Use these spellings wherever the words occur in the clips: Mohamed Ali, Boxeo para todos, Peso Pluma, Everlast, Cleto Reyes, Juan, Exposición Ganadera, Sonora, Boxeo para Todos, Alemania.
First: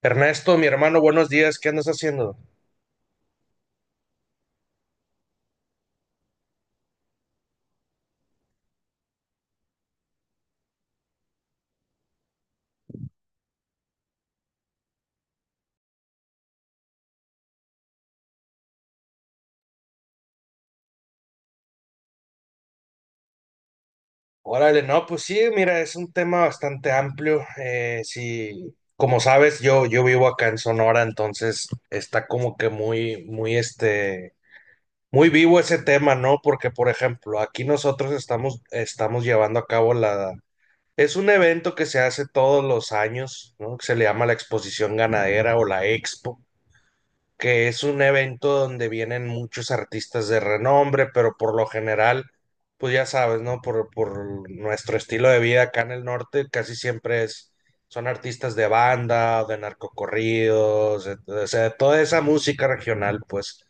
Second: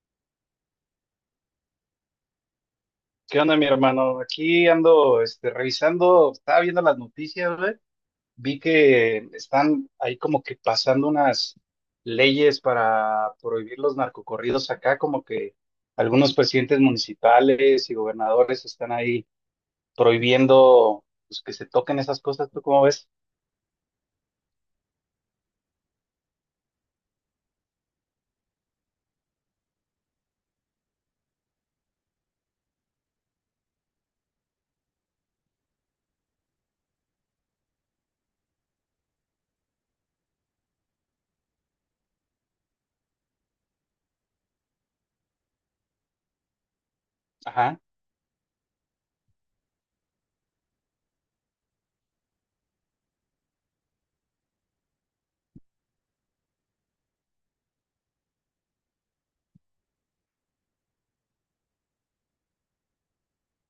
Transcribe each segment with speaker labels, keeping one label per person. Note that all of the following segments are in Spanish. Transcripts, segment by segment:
Speaker 1: Ernesto, mi hermano, buenos días, ¿qué andas haciendo?
Speaker 2: ¿Qué onda, mi hermano? Aquí ando, revisando, estaba viendo las noticias, güey. Vi que están ahí como que pasando unas leyes para prohibir los narcocorridos acá, como que algunos presidentes municipales y gobernadores están ahí prohibiendo, pues, que se toquen esas cosas. ¿Tú cómo ves?
Speaker 1: Órale, no, pues sí, mira, es un tema bastante amplio. Sí, como sabes, yo vivo acá en Sonora, entonces está como que muy, muy, muy vivo ese tema, ¿no? Porque, por ejemplo, aquí nosotros estamos llevando a cabo la... Es un evento que se hace todos los años, ¿no? Que se le llama la Exposición Ganadera o la Expo, que
Speaker 2: Ajá.
Speaker 1: es un evento donde vienen muchos artistas de renombre, pero por lo general, pues ya sabes, ¿no? Por nuestro estilo de vida acá en el norte, casi siempre son artistas de banda, o de narcocorridos, o sea, de toda esa música regional, pues.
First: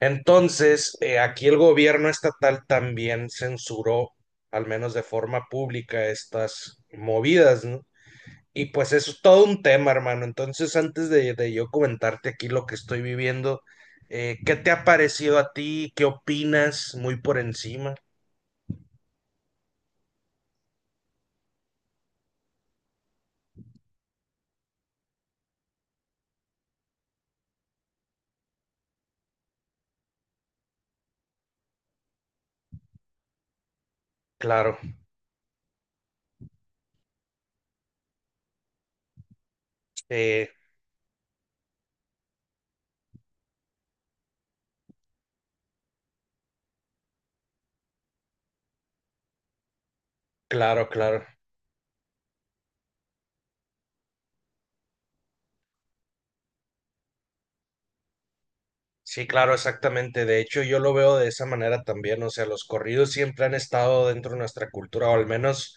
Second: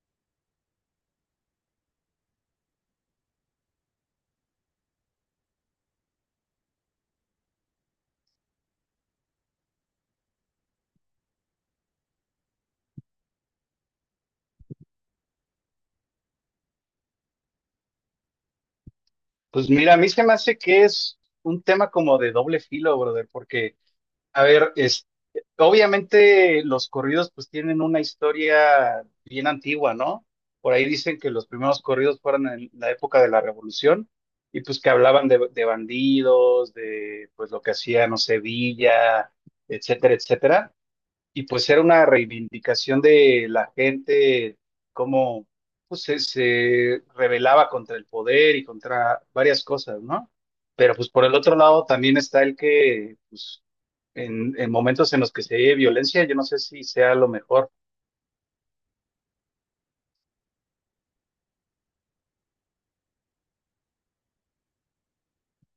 Speaker 1: Entonces, aquí el gobierno estatal también censuró, al menos de forma pública, estas movidas, ¿no? Y pues eso es todo un tema, hermano. Entonces, antes de, yo comentarte aquí lo que estoy viviendo, ¿qué te ha parecido a ti? ¿Qué opinas? Muy por encima.
Speaker 2: Pues mira, a mí se me hace que es un tema como de doble filo, brother, porque a ver, es, obviamente los corridos pues tienen una historia bien antigua, ¿no? Por ahí dicen que los primeros corridos fueron en la época de la Revolución y
Speaker 1: Claro,
Speaker 2: pues que hablaban de bandidos, de pues lo que hacía, no sé, Villa, etcétera,
Speaker 1: eh,
Speaker 2: etcétera. Y pues era una reivindicación de la gente, cómo pues, se rebelaba contra el poder y contra varias cosas, ¿no?
Speaker 1: claro,
Speaker 2: Pero pues por
Speaker 1: claro.
Speaker 2: el otro lado también está el que, pues, en momentos en los que se ve violencia, yo no sé si sea lo mejor.
Speaker 1: Sí, claro, exactamente. De hecho, yo lo veo de esa manera también. O sea, los corridos siempre han estado dentro de nuestra cultura, o al menos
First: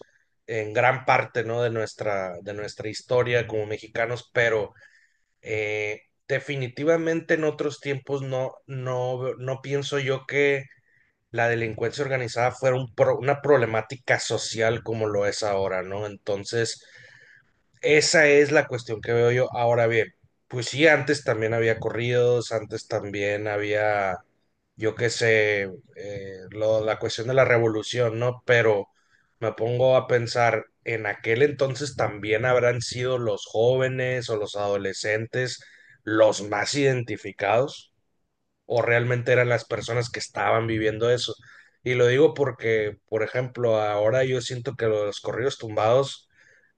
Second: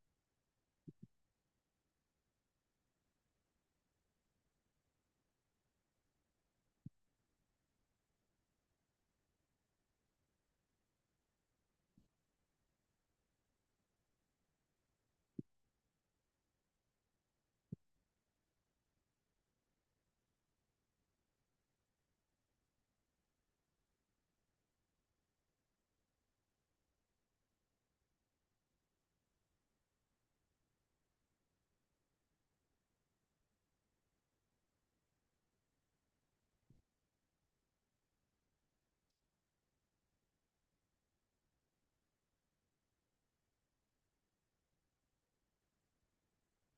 Speaker 1: en gran parte, ¿no? De nuestra historia como mexicanos, pero eh, definitivamente en otros tiempos no, no, no pienso yo que la delincuencia organizada fuera un una problemática social como lo es ahora, ¿no? Entonces, esa es la cuestión que veo yo. Ahora bien, pues sí, antes también había corridos, antes también había, yo qué sé, la cuestión de la revolución, ¿no? Pero me pongo a pensar, en aquel entonces también habrán sido los jóvenes o los adolescentes los más identificados o realmente eran las personas que estaban viviendo eso. Y lo digo porque, por ejemplo, ahora yo siento que los corridos tumbados,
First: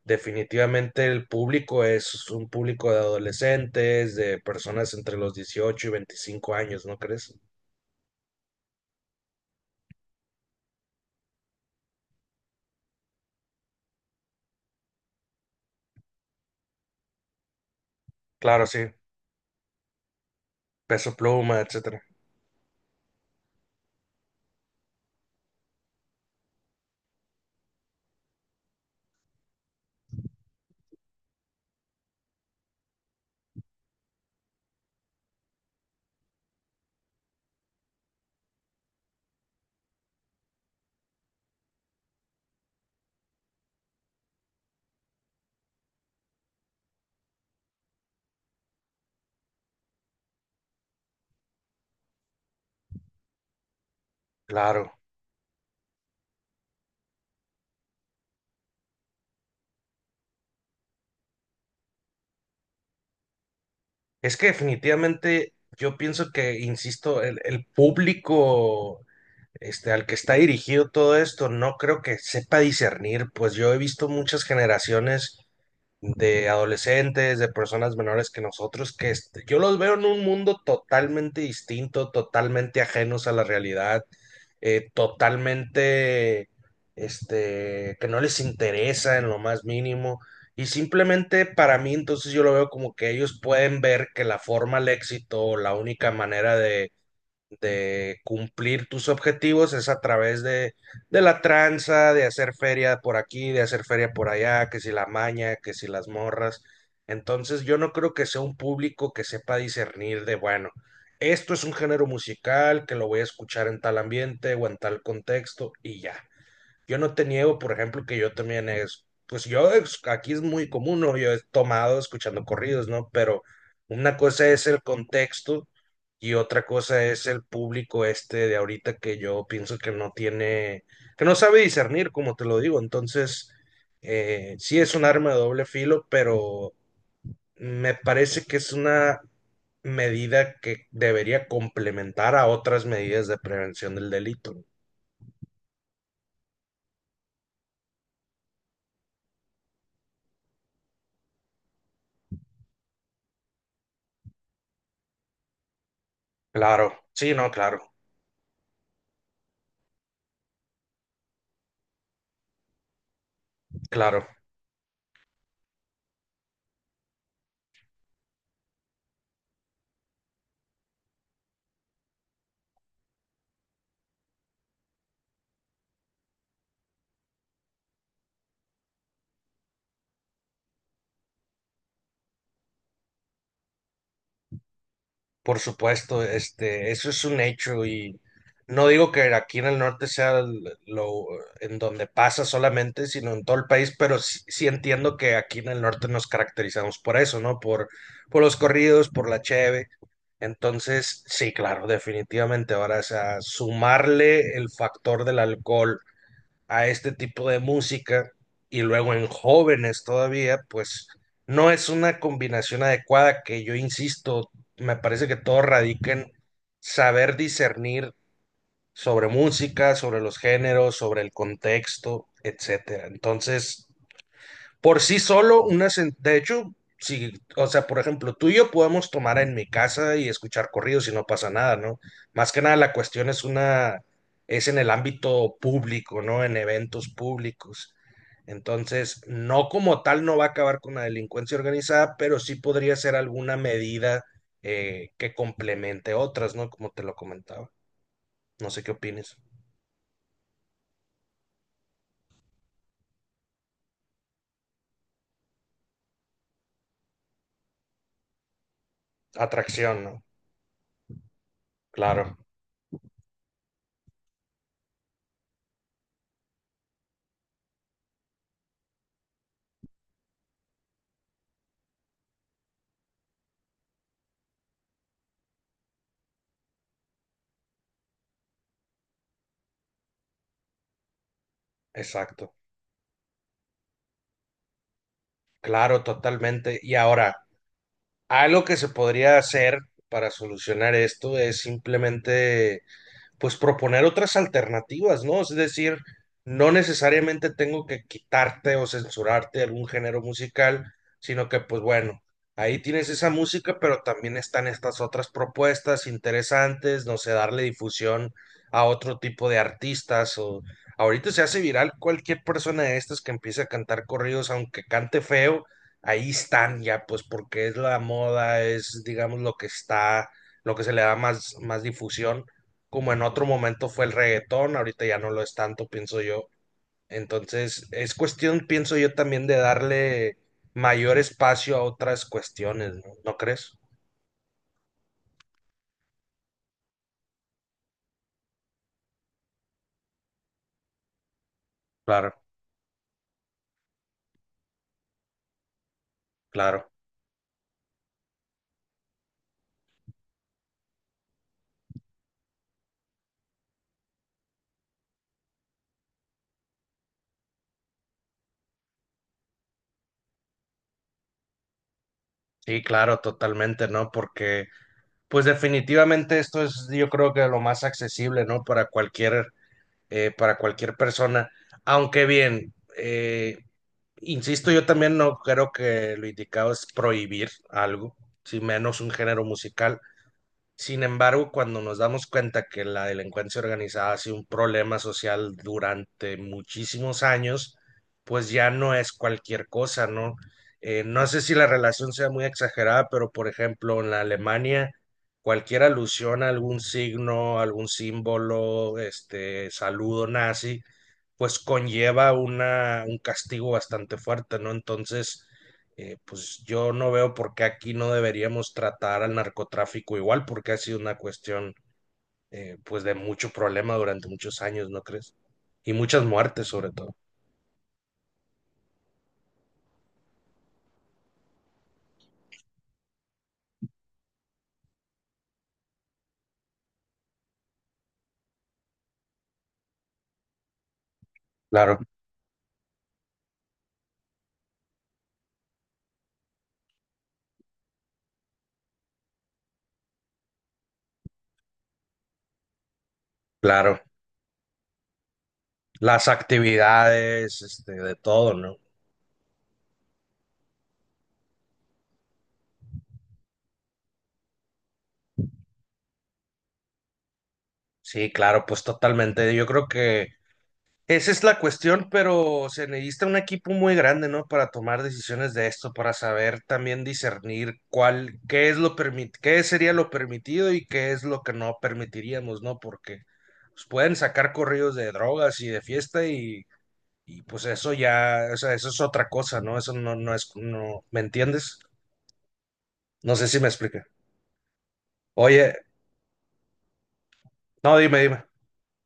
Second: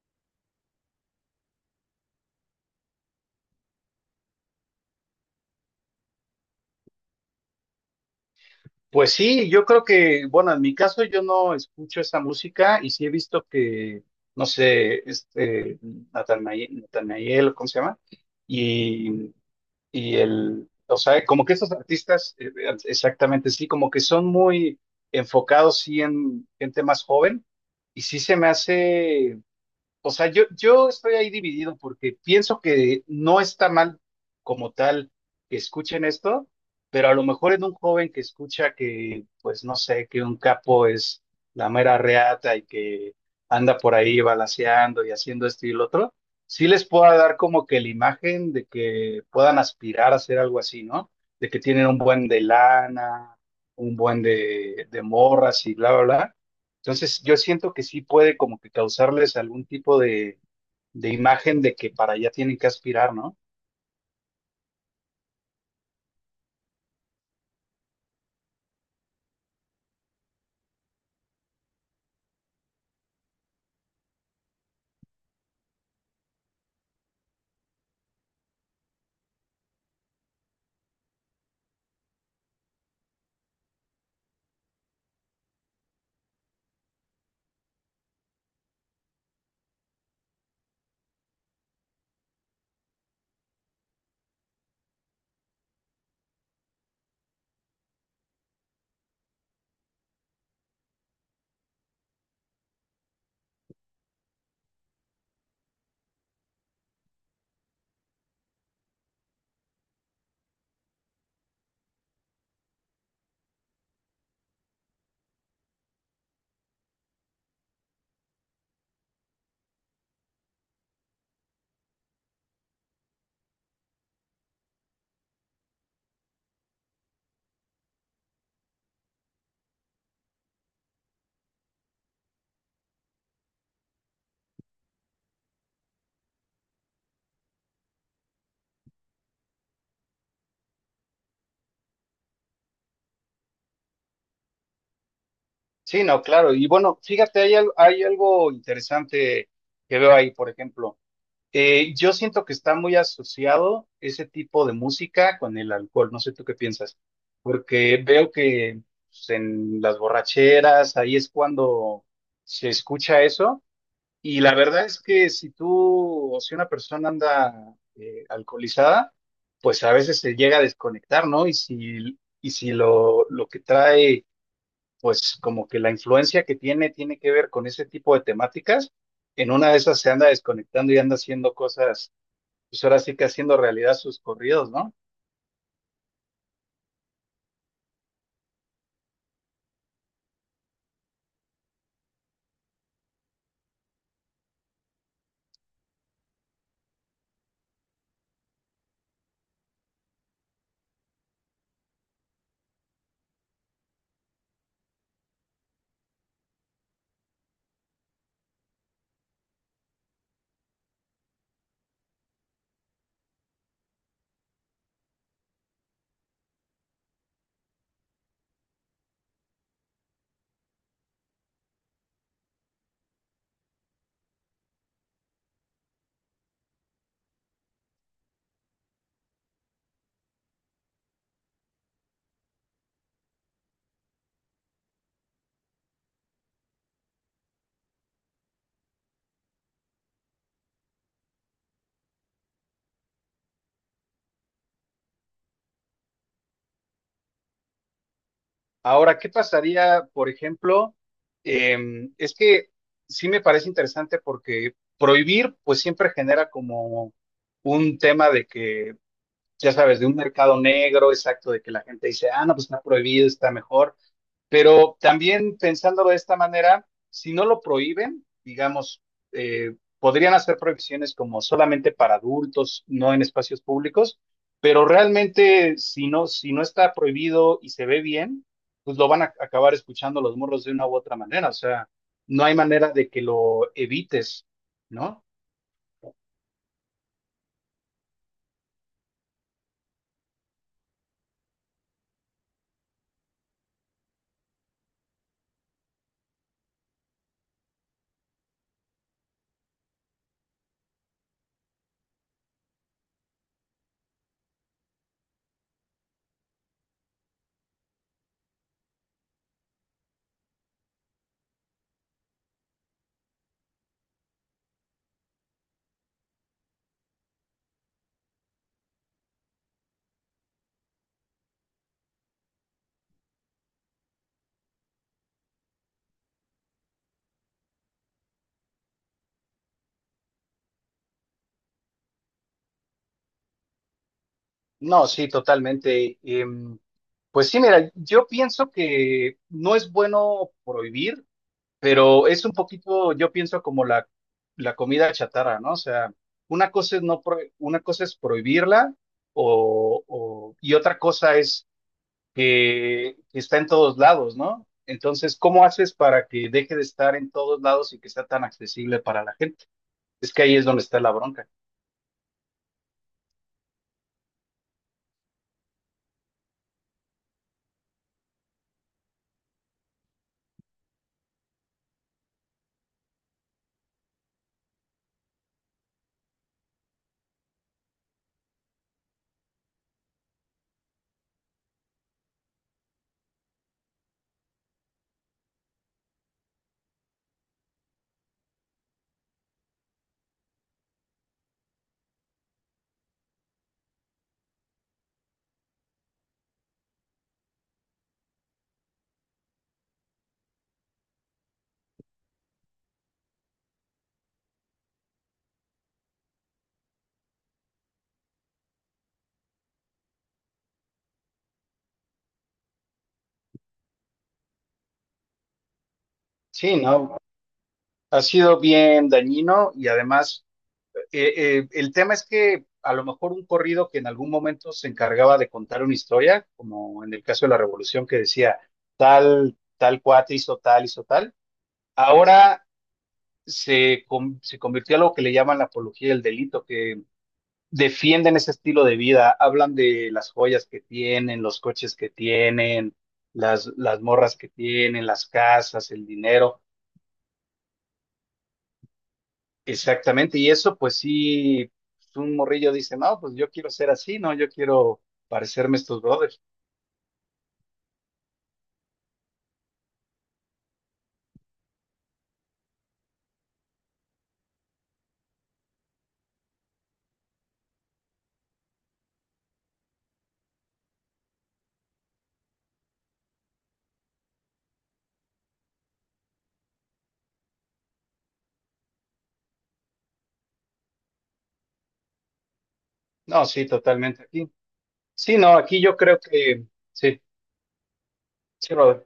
Speaker 1: definitivamente el público es un público de adolescentes, de personas entre los 18 y 25 años, ¿no crees?
Speaker 2: Pues sí, yo creo que, bueno, en mi caso yo no escucho esa música y sí he visto que, no sé, Natanael, ¿cómo se llama?
Speaker 1: Claro, sí,
Speaker 2: Y Y el, o
Speaker 1: Peso
Speaker 2: sea, como que
Speaker 1: Pluma,
Speaker 2: estos
Speaker 1: etcétera.
Speaker 2: artistas, exactamente, sí, como que son muy enfocados, sí, en gente más joven, y sí se me hace, o sea, yo estoy ahí dividido porque pienso que no está mal como tal que escuchen esto, pero a lo mejor en un joven que escucha que, pues no sé, que un capo es la mera reata y que anda por ahí balaceando y haciendo esto y lo otro, sí les pueda dar como que la imagen de que puedan aspirar a hacer algo así, ¿no? De que tienen un buen de lana, un buen
Speaker 1: Claro.
Speaker 2: de morras y bla, bla, bla. Entonces, yo siento que sí puede como que causarles algún tipo de imagen de que para allá tienen que aspirar, ¿no?
Speaker 1: Es que definitivamente yo pienso que, insisto, el público este, al que está dirigido todo esto, no creo que sepa discernir, pues yo he visto muchas generaciones de adolescentes, de personas menores que nosotros, yo los veo en un mundo totalmente distinto, totalmente ajenos a la realidad, totalmente, que no les interesa en lo más mínimo. Y simplemente para mí, entonces yo lo veo como que ellos pueden ver que la forma al éxito, la única manera de cumplir tus objetivos es a través de la tranza, de hacer feria por aquí, de hacer feria por allá, que si la maña, que si las morras. Entonces yo no creo que sea un público que sepa discernir de, bueno, esto es un género musical que lo voy a escuchar en tal ambiente o en tal contexto y ya. Yo no te niego, por ejemplo, que yo también pues aquí es muy común, ¿no? Yo he tomado escuchando corridos, ¿no? Pero una cosa es el contexto y otra cosa es el público este de ahorita que yo pienso que no tiene, que no sabe discernir, como te lo digo. Entonces, sí es un arma de doble filo, pero me parece que es una medida que debería complementar a otras medidas de prevención del delito.
Speaker 2: Sí, no, claro. Y bueno, fíjate, hay, al- hay algo interesante que veo ahí, por ejemplo. Yo siento que está muy asociado ese tipo de música con el alcohol. No sé tú qué
Speaker 1: Claro,
Speaker 2: piensas,
Speaker 1: sí, no, claro,
Speaker 2: porque veo que pues, en las borracheras, ahí es cuando se escucha eso.
Speaker 1: claro.
Speaker 2: Y la verdad es que si tú o si una persona anda alcoholizada, pues a veces se llega a desconectar, ¿no? Y si lo, lo que trae, pues como que la influencia que tiene tiene que ver con ese tipo de temáticas, en una de esas se anda desconectando y anda haciendo cosas, pues ahora sí que haciendo realidad sus corridos, ¿no?
Speaker 1: Por supuesto, eso es un hecho y no digo que aquí en el norte sea lo en donde pasa solamente, sino en todo el país, pero sí, sí entiendo que aquí en el norte nos caracterizamos por eso, ¿no? Por los corridos, por la cheve. Entonces, sí, claro, definitivamente. Ahora, o sea, sumarle el factor del alcohol a este tipo de música y luego en jóvenes todavía, pues no es una combinación adecuada que yo insisto, me parece que todo radica en saber discernir sobre música, sobre los géneros, sobre el contexto, etcétera. Entonces, por sí solo, de hecho, si, o sea, por ejemplo, tú y yo podemos tomar en mi casa y escuchar corridos y no pasa nada, ¿no? Más que nada la cuestión es es en el ámbito público, ¿no? En eventos públicos. Entonces, no como tal no va a acabar con la delincuencia organizada, pero sí podría ser alguna medida que complemente otras, ¿no? Como te lo comentaba. No sé qué
Speaker 2: Ahora, ¿qué
Speaker 1: opines.
Speaker 2: pasaría, por ejemplo? Es que sí me parece interesante porque prohibir, pues siempre genera como un tema de que, ya sabes,
Speaker 1: Atracción,
Speaker 2: de un
Speaker 1: ¿no?
Speaker 2: mercado negro, exacto, de que la gente dice,
Speaker 1: Claro,
Speaker 2: ah, no, pues está prohibido, está mejor. Pero también pensándolo de esta manera, si no lo prohíben, digamos, podrían hacer prohibiciones como solamente para adultos, no en espacios públicos, pero realmente si no, si no está prohibido y se ve bien, pues lo van a acabar escuchando los morros de una u otra manera. O sea, no
Speaker 1: exacto.
Speaker 2: hay manera de que lo evites, ¿no?
Speaker 1: Claro, totalmente. Y ahora, algo que se podría hacer para solucionar esto es simplemente pues proponer otras alternativas, ¿no? Es decir, no necesariamente tengo que quitarte o censurarte algún género musical, sino que pues bueno, ahí tienes esa música, pero también están estas otras propuestas interesantes, no sé, darle difusión a otro tipo de artistas o ahorita se hace viral cualquier persona de estas que empiece a cantar corridos, aunque cante feo, ahí están ya, pues porque es la moda, es digamos lo que está, lo que se le da más difusión como en otro momento fue el reggaetón, ahorita ya no lo es tanto, pienso yo. Entonces, es cuestión, pienso yo, también de darle mayor espacio a otras cuestiones, ¿no? ¿No crees?
Speaker 2: No, sí, totalmente. Pues sí, mira, yo pienso que no es bueno prohibir, pero
Speaker 1: Claro,
Speaker 2: es un poquito, yo pienso como la comida chatarra, ¿no? O sea, una
Speaker 1: claro.
Speaker 2: cosa es no pro- una cosa es prohibirla o- y otra cosa es que está en todos lados, ¿no? Entonces, ¿cómo haces para que deje de estar en todos lados y que sea tan accesible para la gente? Es que ahí es donde está la bronca.
Speaker 1: Sí, claro, totalmente, ¿no? Porque, pues definitivamente esto es, yo creo que lo más accesible, ¿no? Para cualquier persona. Aunque bien, insisto, yo también no creo que lo indicado es prohibir algo, si menos un género musical. Sin embargo, cuando nos damos cuenta que la delincuencia organizada ha sido un problema social durante muchísimos años, pues ya no es cualquier cosa, ¿no? No sé si la relación sea muy exagerada, pero por ejemplo, en la Alemania, cualquier alusión a algún signo, algún símbolo, saludo nazi, pues conlleva un castigo bastante fuerte, ¿no? Entonces, pues yo no veo por qué aquí no deberíamos tratar al narcotráfico igual, porque ha sido una cuestión pues de mucho problema durante muchos años, ¿no crees? Y muchas muertes
Speaker 2: Sí,
Speaker 1: sobre todo.
Speaker 2: ¿no? Ha sido bien dañino y además eh, el tema es que a lo mejor un corrido que en algún momento se encargaba de contar una historia, como en el caso de la Revolución que decía tal, tal cuate hizo tal,
Speaker 1: Claro,
Speaker 2: ahora se, con- se convirtió a lo que le llaman la apología del delito, que defienden ese estilo de vida, hablan de las joyas que tienen, los coches que tienen, las
Speaker 1: claro.
Speaker 2: morras que tienen, las casas, el
Speaker 1: Las
Speaker 2: dinero.
Speaker 1: actividades, de todo, ¿no?
Speaker 2: Exactamente, y eso pues sí, pues, un morrillo dice, no, pues yo quiero ser así, no, yo quiero parecerme a estos brothers.
Speaker 1: Sí, claro, pues totalmente. Yo creo que esa es la cuestión, pero se necesita un equipo muy grande, ¿no? Para tomar decisiones de esto, para saber también discernir cuál, qué sería lo permitido y qué es lo que no permitiríamos, ¿no? Porque pues, pueden sacar corridos de drogas y de fiesta y, pues eso ya, o sea, eso es otra cosa, ¿no? Eso no, no es, no, ¿me entiendes? No
Speaker 2: No,
Speaker 1: sé si
Speaker 2: sí,
Speaker 1: me expliqué.
Speaker 2: totalmente aquí. Sí, no,
Speaker 1: Oye,
Speaker 2: aquí yo creo que, sí,
Speaker 1: no, dime, dime.
Speaker 2: sí, brother.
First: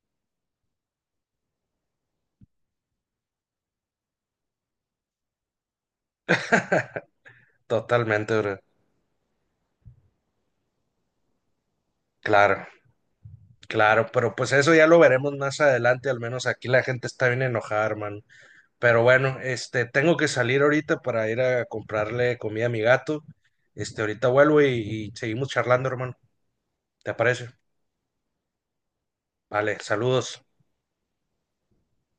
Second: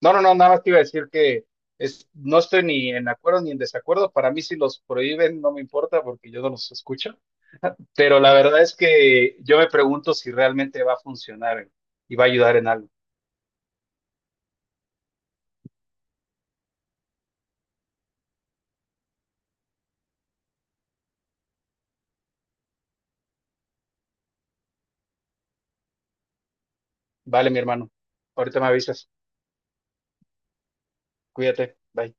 Speaker 2: No, no, no, nada más te iba a decir que es, no estoy ni en acuerdo ni en desacuerdo, para mí si los prohíben no me importa porque yo no los escucho, pero la
Speaker 1: Totalmente, bro.
Speaker 2: verdad es que yo me pregunto si realmente va a funcionar, y va a ayudar
Speaker 1: Claro.
Speaker 2: en algo.
Speaker 1: Claro, pero pues eso ya lo veremos más adelante, al menos aquí la gente está bien enojada, hermano. Pero bueno, tengo que salir ahorita para ir a comprarle comida a mi gato. Ahorita vuelvo y seguimos charlando, hermano. ¿Te parece?
Speaker 2: Vale, mi hermano, ahorita me avisas,
Speaker 1: Vale, saludos.
Speaker 2: cuídate, bye.